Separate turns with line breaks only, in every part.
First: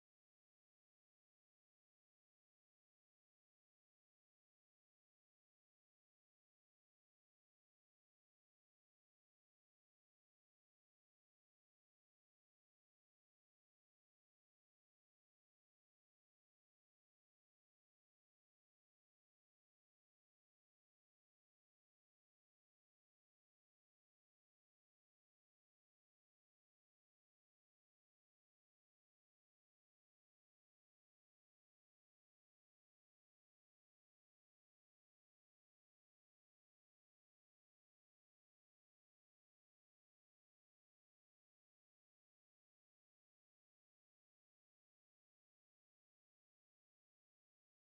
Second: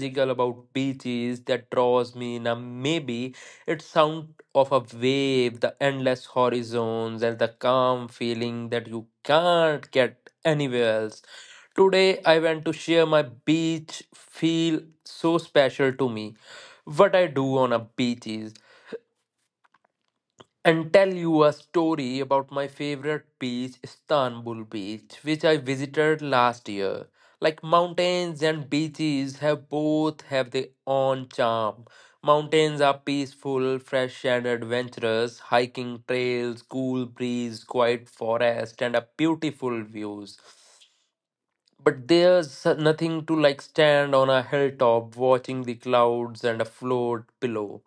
magical about beaches that draws me in. And maybe it's sound of a wave, the endless horizons, and the calm feeling that you can't get anywhere else. Today, I went to share my beach feel so special to me. What I do on a beach is and tell you a story about my favorite beach, Istanbul Beach, which I visited last year. Like mountains and beaches have both have their own charm. Mountains are peaceful, fresh and adventurous, hiking trails, cool breeze, quiet forest and a beautiful views. But there's nothing to like stand on a hilltop watching the clouds and a float below.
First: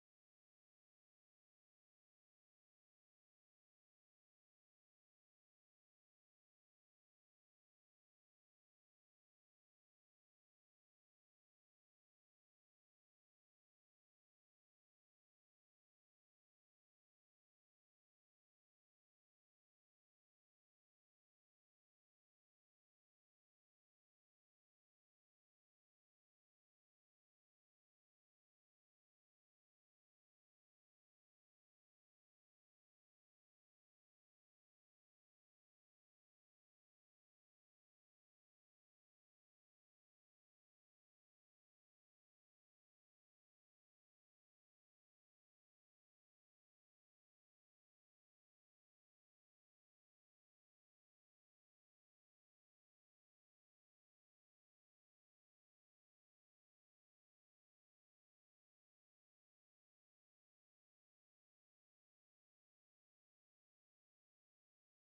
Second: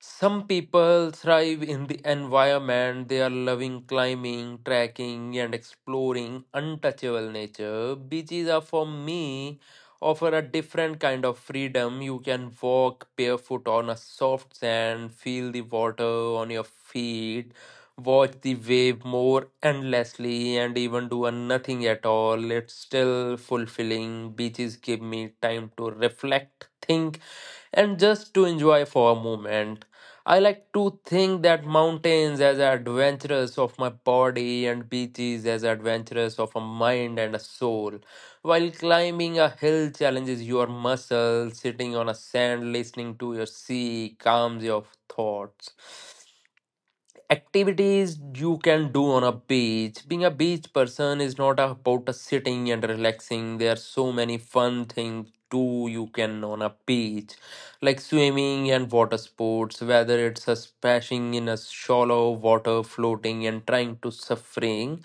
Some people thrive in the environment, they are loving climbing, trekking, and exploring untouchable nature. Beaches are for me offer a different kind of freedom. You can walk barefoot on a soft sand, feel the water on your feet, watch the wave more endlessly, and even do a nothing at all. It's still fulfilling. Beaches give me time to reflect, think, and just to enjoy for a moment. I like to think that mountains as adventurous of my body and beaches as adventurous of a mind and a soul. While climbing a hill challenges your muscles, sitting on a sand listening to your sea calms your thoughts. Activities you can do on a beach. Being a beach person is not about sitting and relaxing. There are so many fun things too you can on a beach, like swimming and water sports. Whether it's a splashing in a shallow water, floating and trying to suffering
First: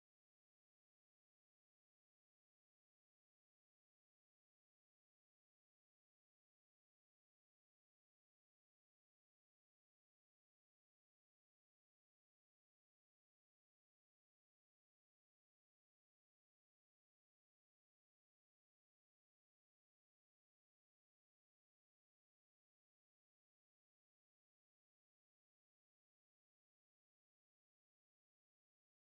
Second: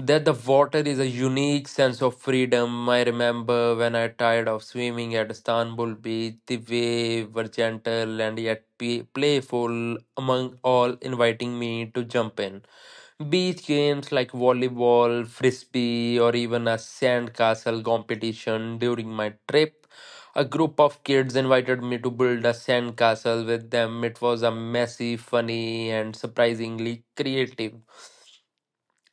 that the water is a unique sense of freedom. I remember when I tired of swimming at Istanbul beach, the waves were gentle and yet playful among all, inviting me to jump in. Beach games like volleyball, frisbee, or even a sandcastle competition during my trip. A group of kids invited me to build a sandcastle with them. It was a messy, funny, and surprisingly creative.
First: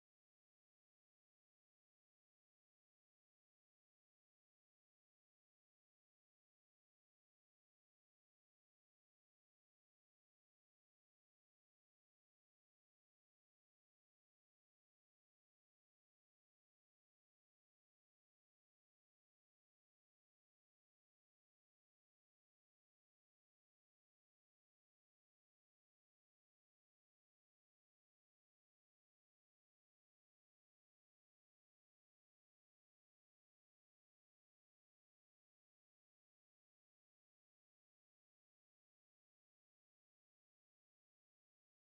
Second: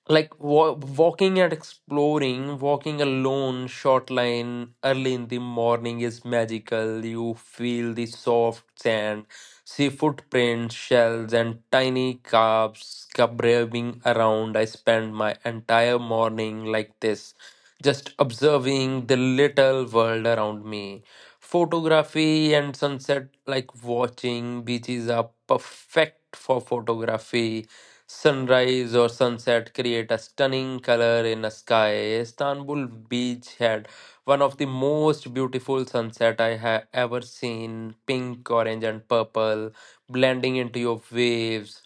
Like walking and exploring, walking alone short line early in the morning is magical. You feel the soft sand, see footprints, shells, and tiny calves scrubbing around. I spend my entire morning like this, just observing the little world around me. Photography and sunset, like watching beaches are perfect for photography. Sunrise or sunset create a stunning color in the sky. Istanbul beach had one of the most beautiful sunset I have ever seen, pink, orange and purple, blending into your waves.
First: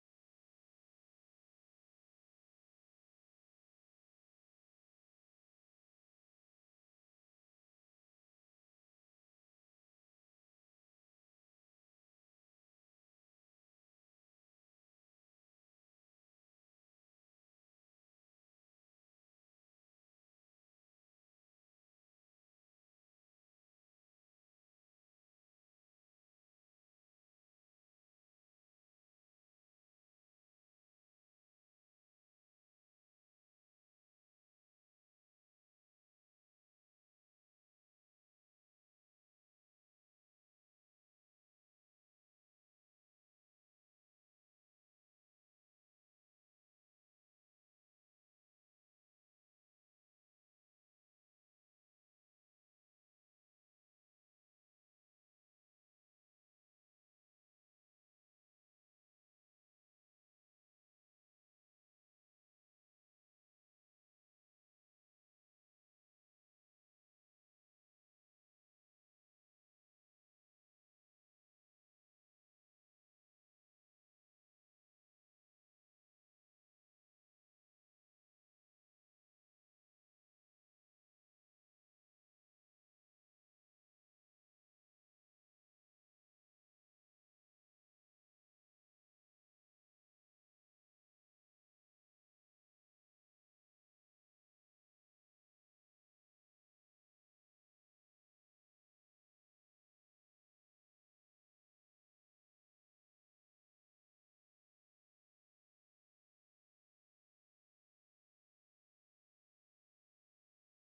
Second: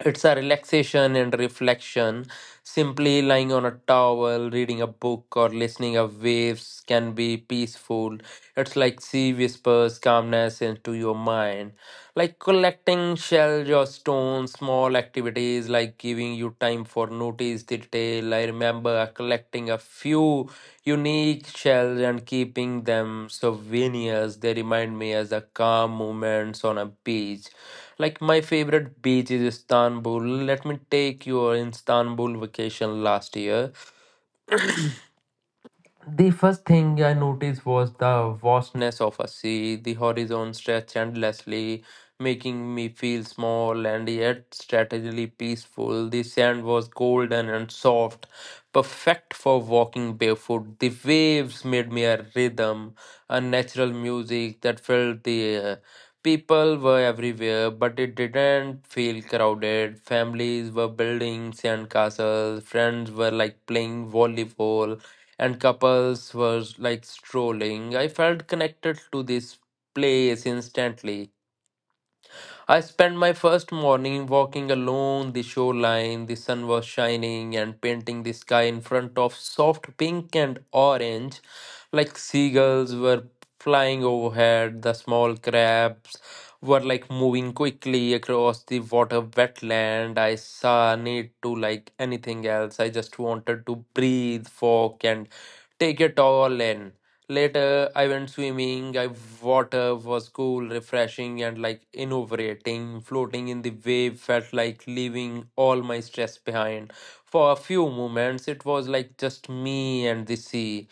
It's a relaxation and reflection, simply lying on a towel reading a book or listening of waves can be peaceful. It's like sea whispers calmness into your mind, like collecting shells or stones. Small activities like giving you time for notice detail. I remember collecting a few unique shells and keeping them souvenirs. They remind me as the calm moments on a beach. Like my favorite beach is Istanbul. Let me take you your Istanbul vacation last year. The first thing I noticed was the vastness of a sea. The horizon stretched endlessly, making me feel small and yet strategically peaceful. The sand was golden and soft, perfect for walking barefoot. The waves made me a rhythm, a natural music that filled the air. People were everywhere, but it didn't feel crowded. Families were building sandcastles, friends were like playing volleyball, and couples were like strolling. I felt connected to this place instantly. I spent my first morning walking along the shoreline. The sun was shining and painting the sky in front of soft pink and orange, like seagulls were flying overhead. The small crabs were like moving quickly across the water wetland. I saw a need to like anything else. I just wanted to breathe, walk, and take it all in. Later, I went swimming. I water was cool, refreshing, and like invigorating. Floating in the wave felt like leaving all my stress behind. For a few moments, it was like just me and the sea.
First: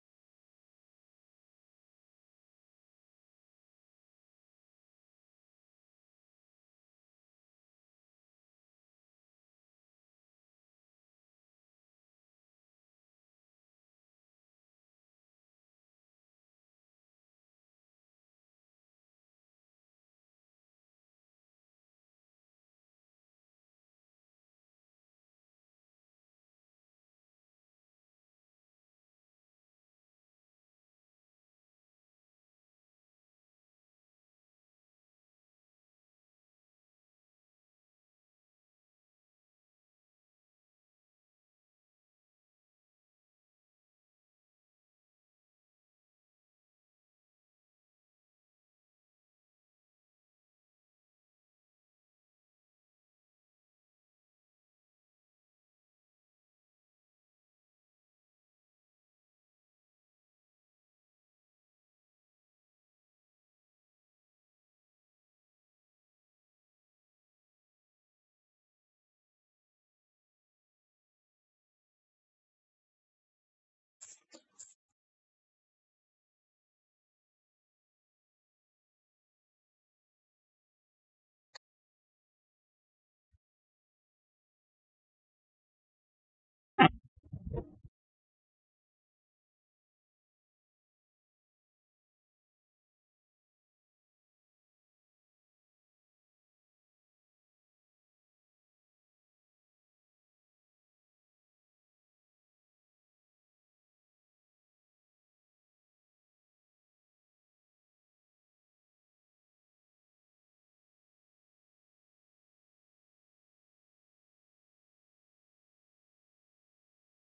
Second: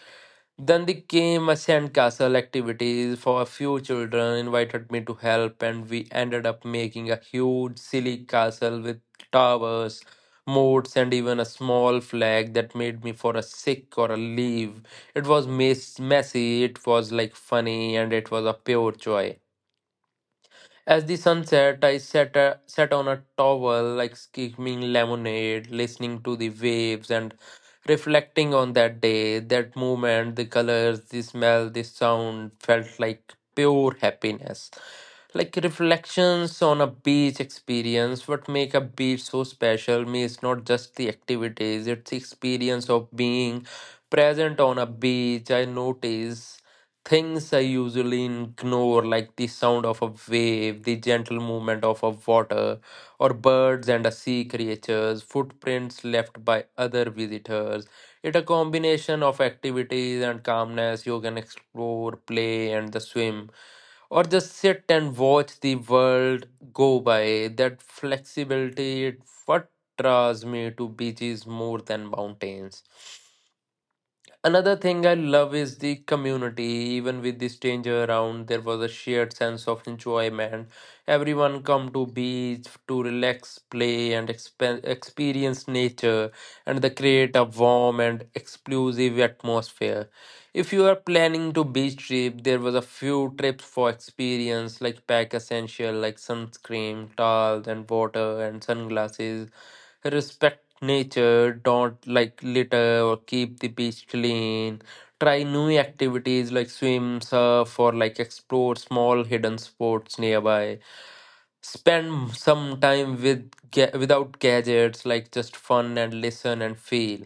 Then they came a sandcastle activities for a few children, invited me to help, and we ended up making a huge, silly castle with towers, moats, and even a small flag that made me for a sick or a leave. It was messy, it was like funny, and it was a pure joy. As the sun set, I sat, sat on a towel, like skimming lemonade, listening to the waves and reflecting on that day, that moment. The colors, the smell, the sound felt like pure happiness. Like reflections on a beach experience. What make a beach so special me is not just the activities, it's the experience of being present on a beach. I notice things I usually ignore, like the sound of a wave, the gentle movement of a water, or birds and a sea creatures, footprints left by other visitors. It' a combination of activities and calmness. You can explore, play, and the swim, or just sit and watch the world go by. That flexibility, it what draws me to beaches more than mountains. Another thing I love is the community. Even with the stranger around, there was a shared sense of enjoyment. Everyone come to beach to relax, play, and experience nature, and they create a warm and exclusive atmosphere. If you are planning to beach trip, there was a few trips for experience, like pack essential like sunscreen, towels and water and sunglasses. Respect nature, don't like litter or keep the beach clean. Try new activities like swim, surf, or like explore small hidden spots nearby. Spend some time with without gadgets, like just fun and listen and feel.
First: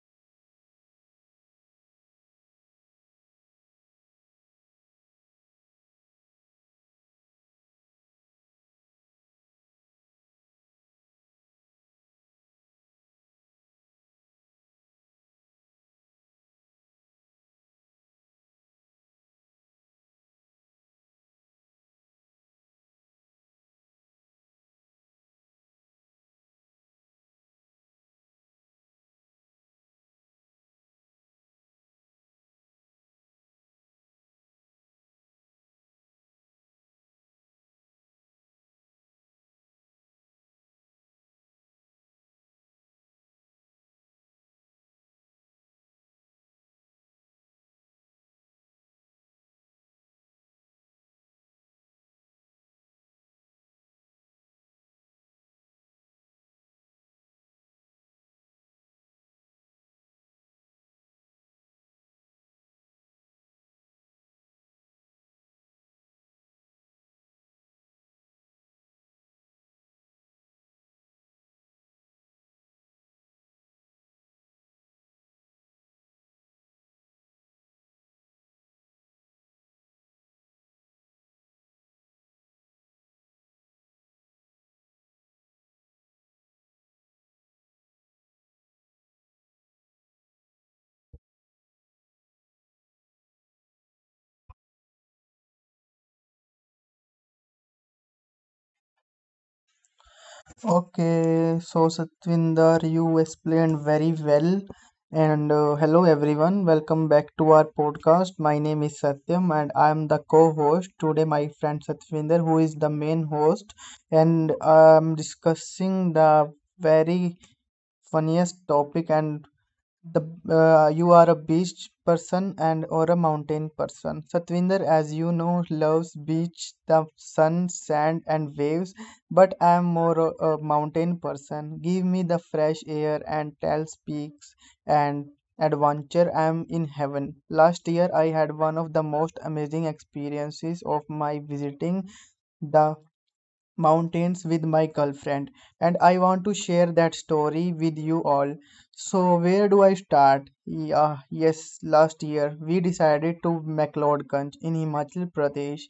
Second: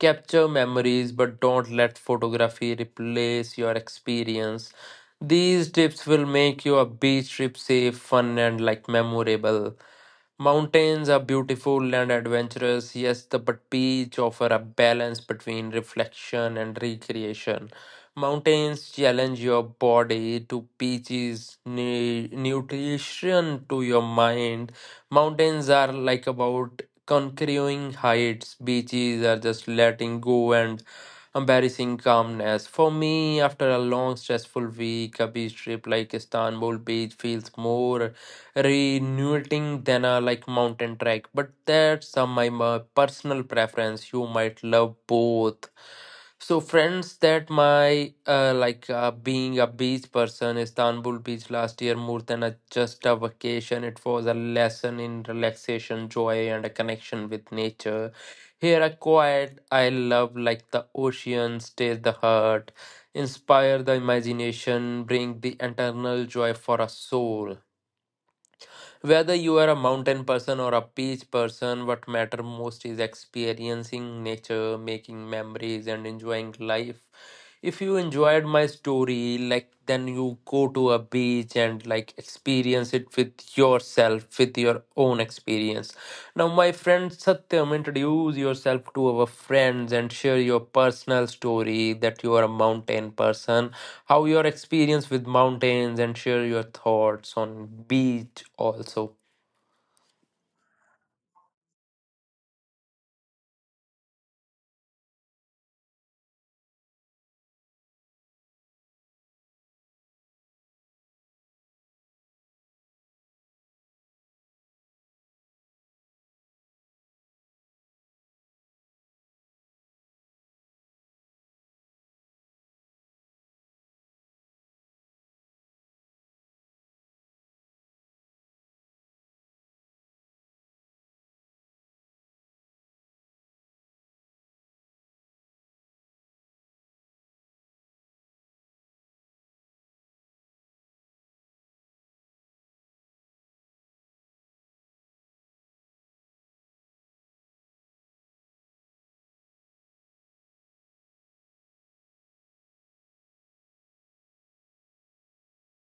Capture memories, but don't let photography replace your experience. These tips will make your beach trip safe, fun, and like memorable. Mountains are beautiful and adventurous, yes, the, but beach offer a balance between reflection and recreation. Mountains challenge your body to beaches, nutrition to your mind. Mountains are like about conquering heights. Beaches are just letting go and embarrassing calmness. For me, after a long, stressful week, a beach trip like Istanbul beach feels more renewing than a like mountain trek. But that's my personal preference. You might love both. So friends, that my being a beach person, Istanbul beach last year more than a just a vacation. It was a lesson in relaxation, joy, and a connection with nature. Here a quiet I love like the ocean, stays the heart, inspire the imagination, bring the eternal joy for a soul. Whether you are a mountain person or a beach person, what matter most is experiencing nature, making memories and enjoying life. If you enjoyed my story, like then you go to a beach and like experience it with yourself, with your own experience. Now, my friend Satyam, introduce yourself to our friends and share your personal story that you are a mountain person, how your experience with mountains, and share your thoughts on beach also.
Okay, so Satvinder, you explained very well. And Hello everyone, welcome back to our podcast. My name is Satyam and I am the co-host. Today my friend Satvinder, who is the main host, and I'm discussing the very funniest topic and the you are a beach person and or a mountain person. Satvinder, as you know, loves beach, the sun, sand, and waves, but I am more a mountain person. Give me the fresh air and tall peaks and adventure, I am in heaven. Last year I had one of the most amazing experiences of my visiting the mountains with my girlfriend, and I want to share that story with you all. So, where do I start? Yeah, yes, last year we decided to McLeodganj in Himachal Pradesh.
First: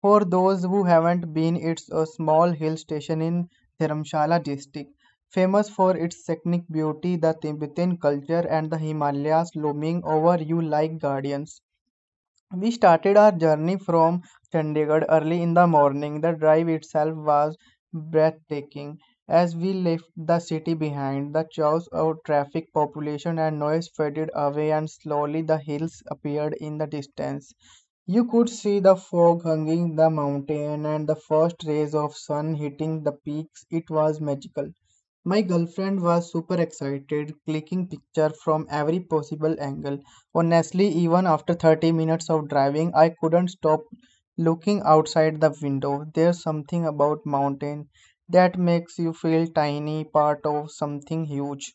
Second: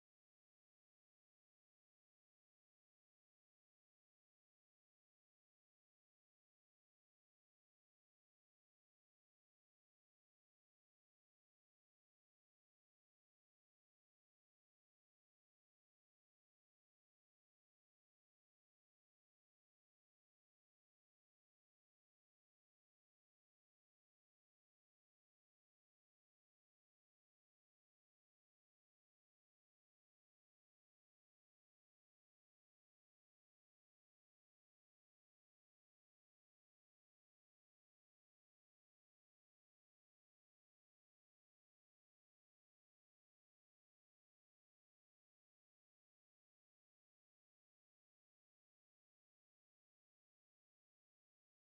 For those who haven't been, it's a small hill station in Dharamshala district, famous for its scenic beauty, the Tibetan culture, and the Himalayas looming over you like guardians. We started our journey from Chandigarh early in the morning. The drive itself was breathtaking. As we left the city behind, the chaos of traffic, population, and noise faded away, and slowly the hills appeared in the distance. You could see the fog hanging the mountain and the first rays of sun hitting the peaks. It was magical. My girlfriend was super excited, clicking picture from every possible angle. Honestly, even after 30 minutes of driving, I couldn't stop looking outside the window. There's something about mountain that makes you feel tiny, part of something huge.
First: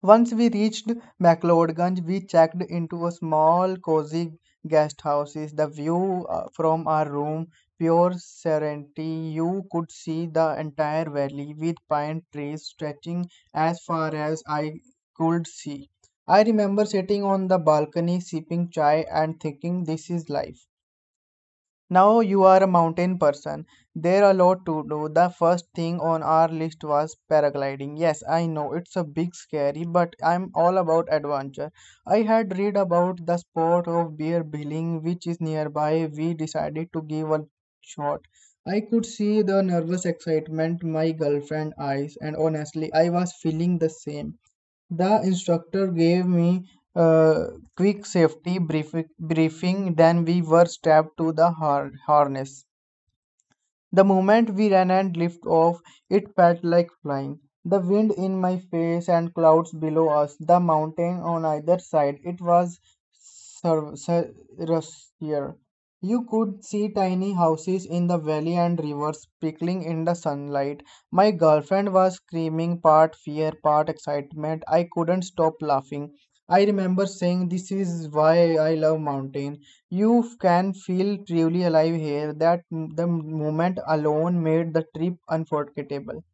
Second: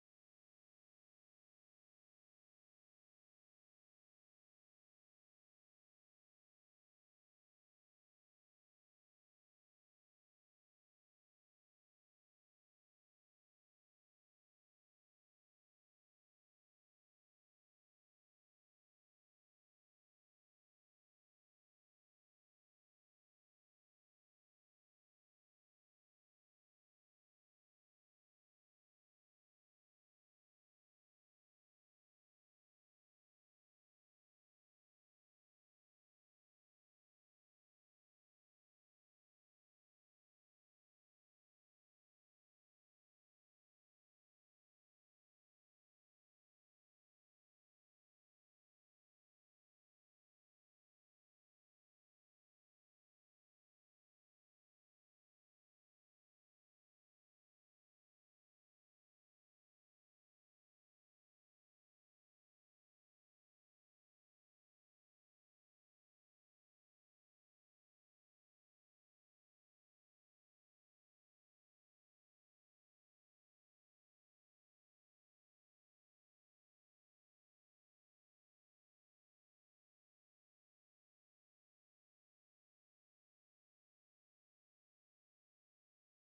Once we reached McLeodganj, we checked into a small, cozy guest house. The view from our room, pure serenity. You could see the entire valley with pine trees stretching as far as I could see. I remember sitting on the balcony, sipping chai, and thinking, this is life. Now you are a mountain person. There are a lot to do. The first thing on our list was paragliding. Yes, I know it's a big scary, but I'm all about adventure. I had read about the sport of bear billing, which is nearby. We decided to give a shot. I could see the nervous excitement my girlfriend eyes, and honestly, I was feeling the same. The instructor gave me a quick safety brief briefing, then we were strapped to the harness. The moment we ran and lifted off, it felt like flying. The wind in my face and clouds below us, the mountain on either side, it was rustier. You could see tiny houses in the valley and rivers sparkling in the sunlight. My girlfriend was screaming, part fear, part excitement. I couldn't stop laughing. I remember saying, "This is why I love mountains. You can feel truly alive here." The moment alone made the trip unforgettable.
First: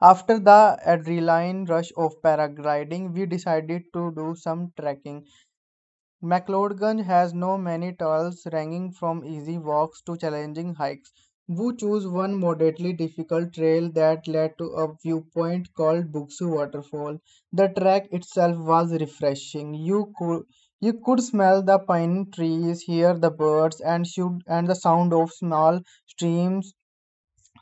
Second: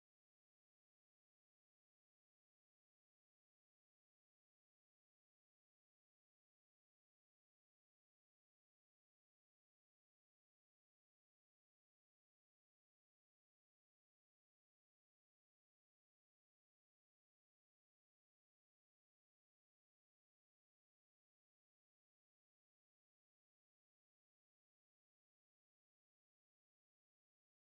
After the adrenaline rush of paragliding, we decided to do some trekking. McLeodgань has no many trails ranging from easy walks to challenging hikes. Wu chose one moderately difficult trail that led to a viewpoint called Buksu Waterfall. The track itself was refreshing. You could smell the pine trees, hear the birds, and shoot and the sound of small streams,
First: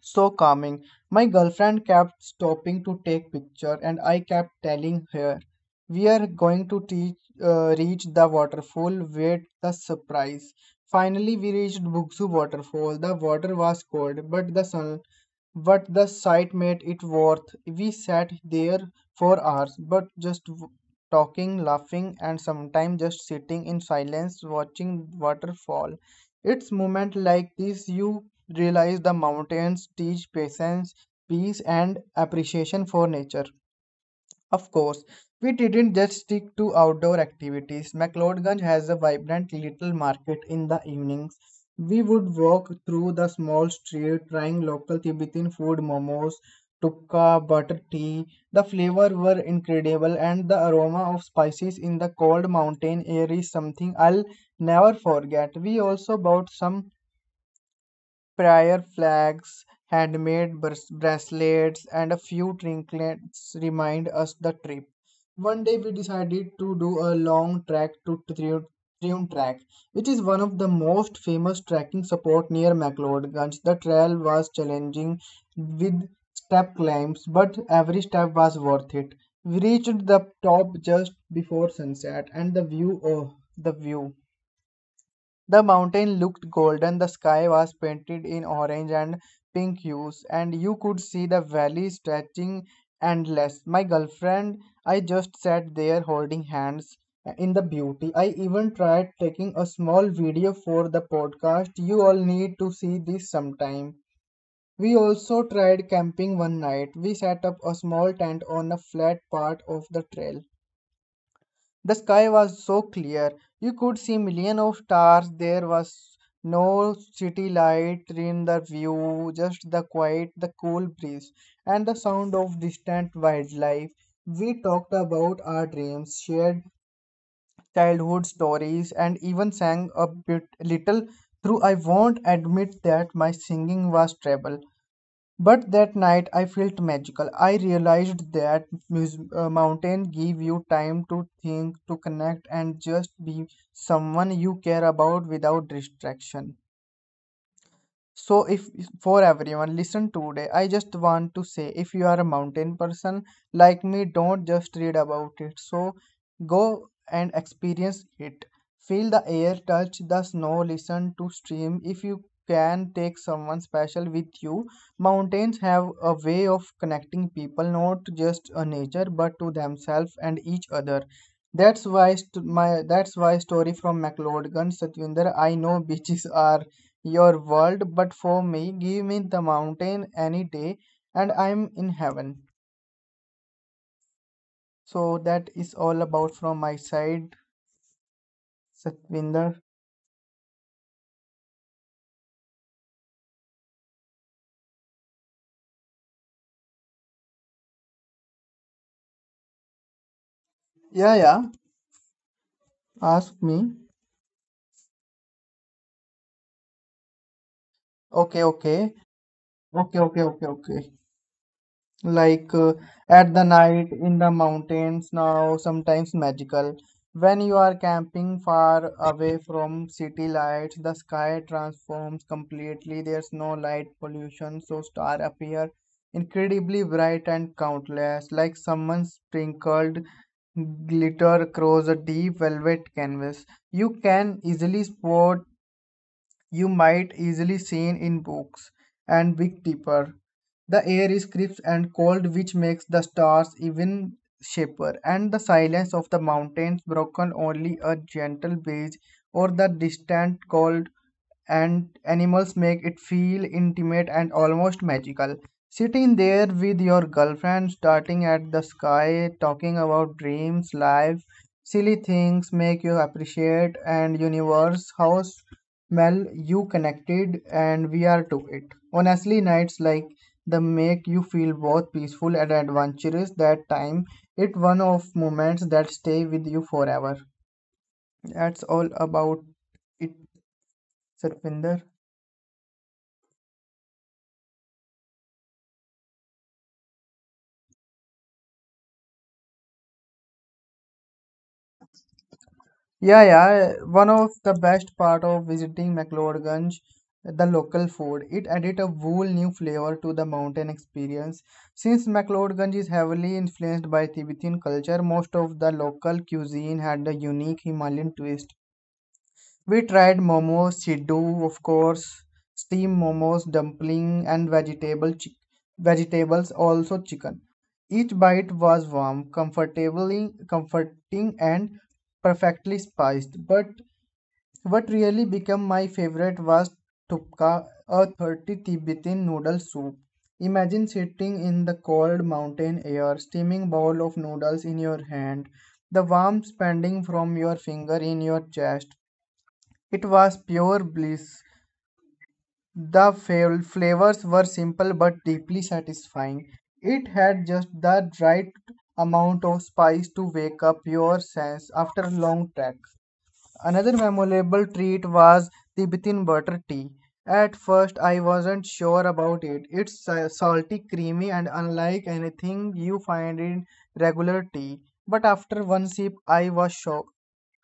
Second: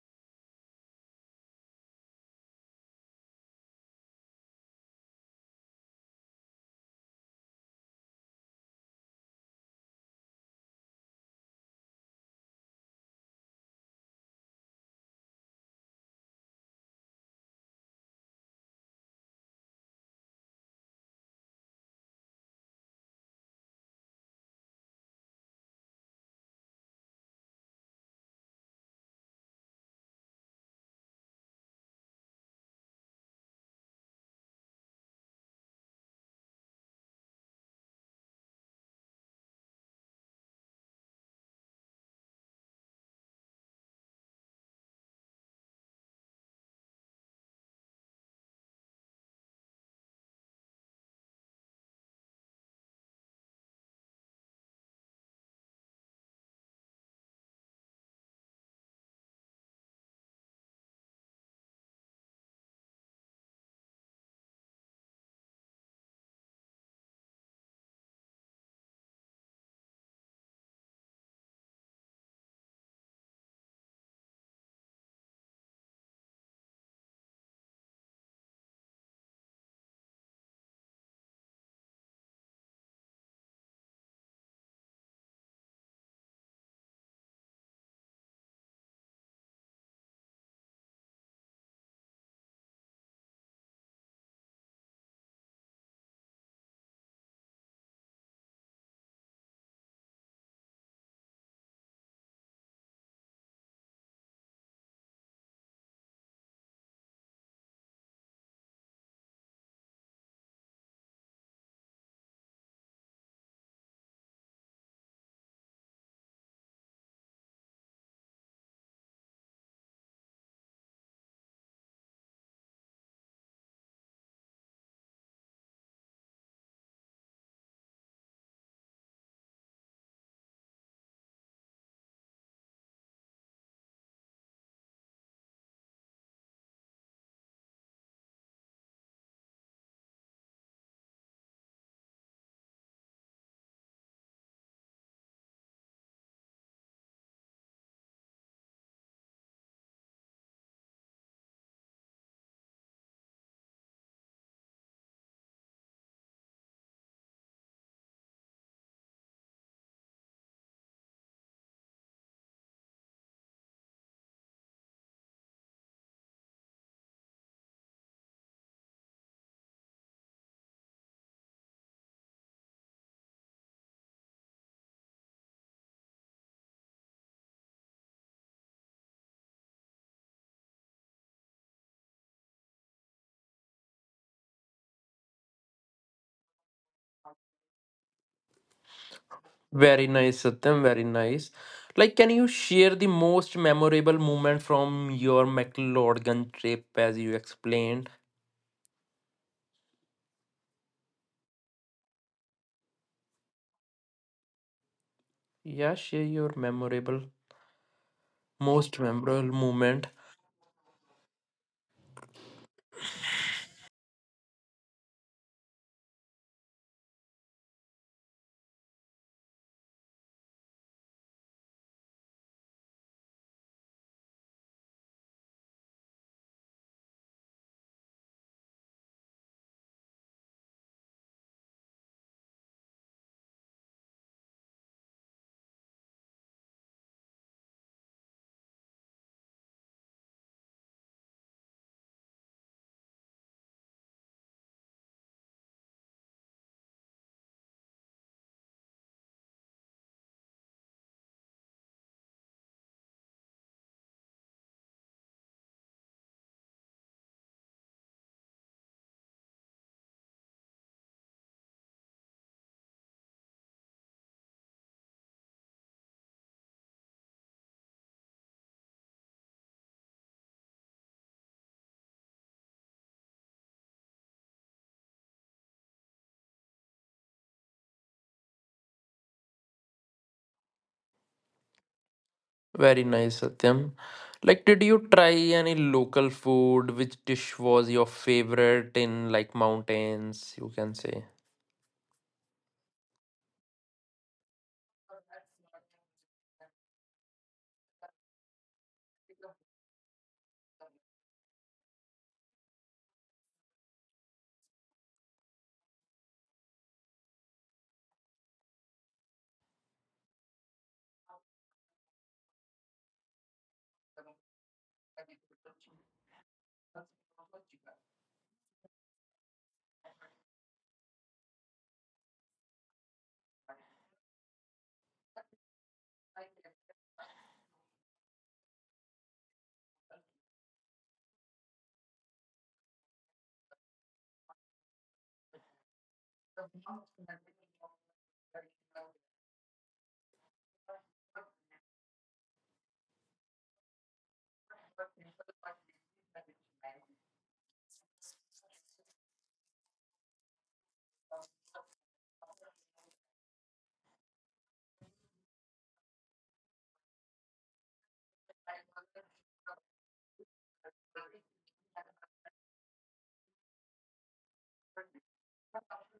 so calming. My girlfriend kept stopping to take picture and I kept telling her, "We are going to reach the waterfall. Wait, the surprise." Finally, we reached Bugsu waterfall. The water was cold, but the sight made it worth. We sat there for hours, but talking, laughing, and sometimes just sitting in silence watching waterfall. It's moments like these you realize the mountains teach patience, peace, and appreciation for nature. Of course, we didn't just stick to outdoor activities. McLeodganj has a vibrant little market in the evenings. We would walk through the small street trying local Tibetan food, momos, tukka, butter tea. The flavor were incredible and the aroma of spices in the cold mountain air is something I'll never forget. We also bought some prayer flags, handmade bracelets, and a few trinkets remind us the trip. One day we decided to do a long trek to Triun Track, which is one of the most famous trekking support near McLeodganj. The trail was challenging with step climbs, but every step was worth it. We reached the top just before sunset, and the view, oh, the view, the mountain looked golden, the sky was painted in orange and pink hues, and you could see the valley stretching endless. My girlfriend, I just sat there holding hands in the beauty. I even tried taking a small video for the podcast. You all need to see this sometime. We also tried camping one night. We set up a small tent on a flat part of the trail. The sky was so clear. You could see millions of stars. There was no city light in the view, just the quiet, the cool breeze, and the sound of distant wildlife. We talked about our dreams, shared childhood stories, and even sang a bit little. Through I won't admit that my singing was treble. But that night I felt magical. I realized that mountain give you time to think, to connect, and just be someone you care about without distraction. So, if for everyone, listen today. I just want to say if you are a mountain person like me, don't just read about it. So, go and experience it. Feel the air, touch the snow, listen to stream. If you can, take someone special with you. Mountains have a way of connecting people not just a nature but to themselves and each other. That's why story from McLeod Gun, Satwinder. I know beaches are your world, but for me, give me the mountain any day, and I'm in heaven. So that is all about from my side, Satvinder.
Very nice, Satyam, very nice. Like, can you share the most memorable moment from your McLeodgan trip as you explained?
Yeah, yeah. Ask me.
Yeah, share your memorable,
Okay, okay.
most memorable
Okay,
moment.
okay, okay, okay. like uh, at the night in the mountains now sometimes magical. When you are camping far away from city lights, the sky transforms completely. There's no light pollution so stars appear incredibly bright and countless, like someone sprinkled glitter across a deep velvet canvas. you can easily spot you might easily seen in books and Big Dipper. The air is crisp and cold, which makes the stars even shaper, and the silence of the mountains broken only a gentle breeze or the distant call and animals make it feel intimate and almost magical. Sitting there with your girlfriend, starting at the sky, talking about dreams, life, silly things make you appreciate and universe how well you connected and we are to it. Honestly, nights like the make you feel both peaceful and adventurous that time, it one of moments that stay with you forever. That's all about it, Sarpinder.
Very nice, Satyam. Like, did you try any local food? Which dish was your favorite in like mountains, you can say?
Yeah, yeah. One of the best part of visiting McLeodganj, the local food. It added a whole new flavor to the mountain experience. Since McLeodganj is heavily influenced by Tibetan culture, most of the local cuisine had a unique Himalayan twist. We tried momos, siddu, of course, steamed momos, dumpling, and vegetables, also chicken. Each bite was warm, comfortably comforting, and perfectly spiced. But what really became my favorite was tupka, a 30 Tibetan noodle soup. Imagine sitting in the cold mountain air, steaming bowl of noodles in your hand, the warmth spreading from your finger in your chest, it was pure bliss. The flavors were simple but deeply satisfying. It had just the right amount of spice to wake up your sense after a long trek. Another memorable treat was Tibetan butter tea. At first, I wasn't sure about it. It's salty, creamy, and unlike anything you find in regular tea. But after one sip, I was shocked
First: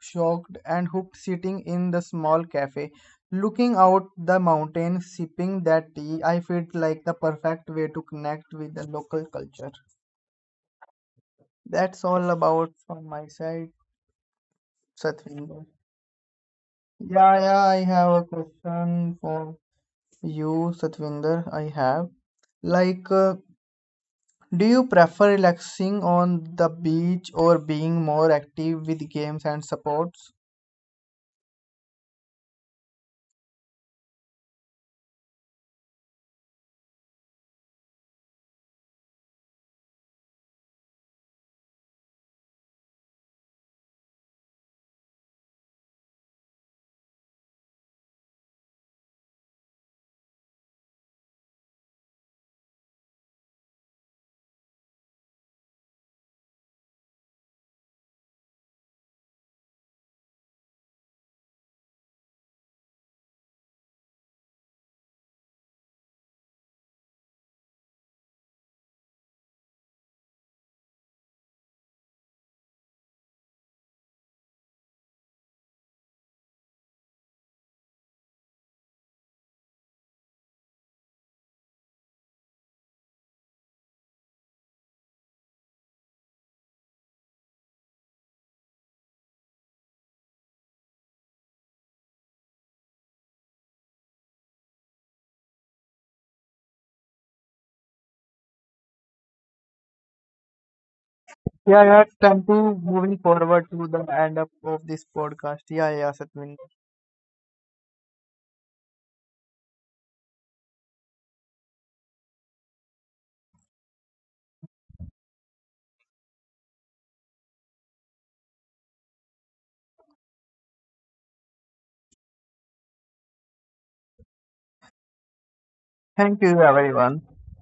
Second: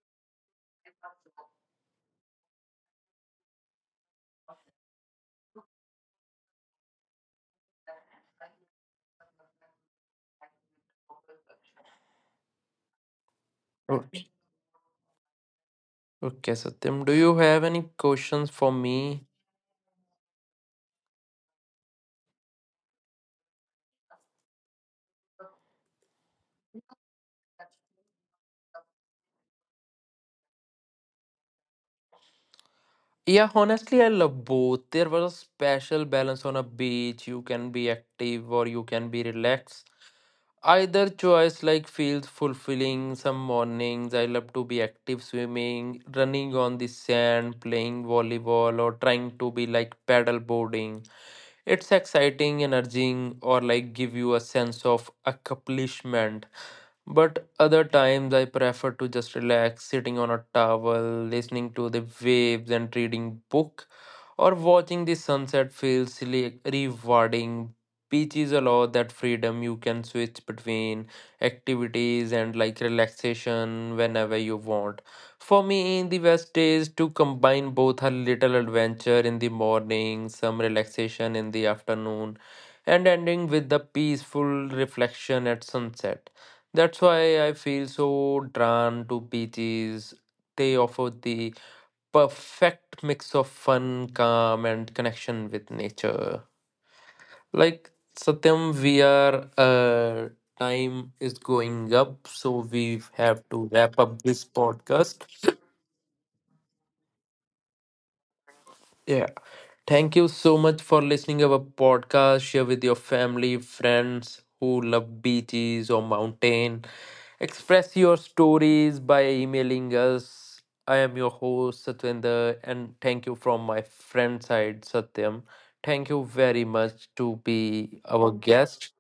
shocked and hooked. Sitting in the small cafe, looking out the mountain, sipping that tea, I felt like the perfect way to connect with the local culture. That's all about from my side,
Okay,
Satvinder.
okay, Satyam. Do
Yeah,
you
yeah, I
have any
have a
questions for
question
me?
for you, Satvinder. I have. Like, uh, do you prefer relaxing on the beach or being more active with games and sports?
Yeah, honestly, I love both. There was a special balance on a beach. You can be active or you can be relaxed. Either choice like feels fulfilling. Some mornings I love to be active swimming, running on the sand, playing volleyball, or trying to be like paddle boarding. It's exciting, energizing, or like give you a sense of accomplishment. But other times I prefer to just relax, sitting on a towel, listening to the waves and reading book, or watching the sunset feels really rewarding. Beaches allow that freedom. You can switch between activities and like relaxation whenever you want. For me, the best is to combine both, a little adventure in the morning, some relaxation in the afternoon, and ending with the peaceful reflection at sunset. That's why I feel so drawn to beaches. They offer the perfect mix of fun, calm, and connection with nature. Like Satyam, we are time is going up, so we
Yeah, yeah, it's
have to
time
wrap
to
up this
moving forward to
podcast.
the end up of this podcast. Yeah, yeah, Satvinder.
Yeah. Thank you so much for listening our podcast. Share with your family, friends who love beaches or mountain. Express your stories by emailing us. I am your host Satwinder and thank you from my friend side Satyam. Thank you very much to
Thank you,
be our
everyone.
guest.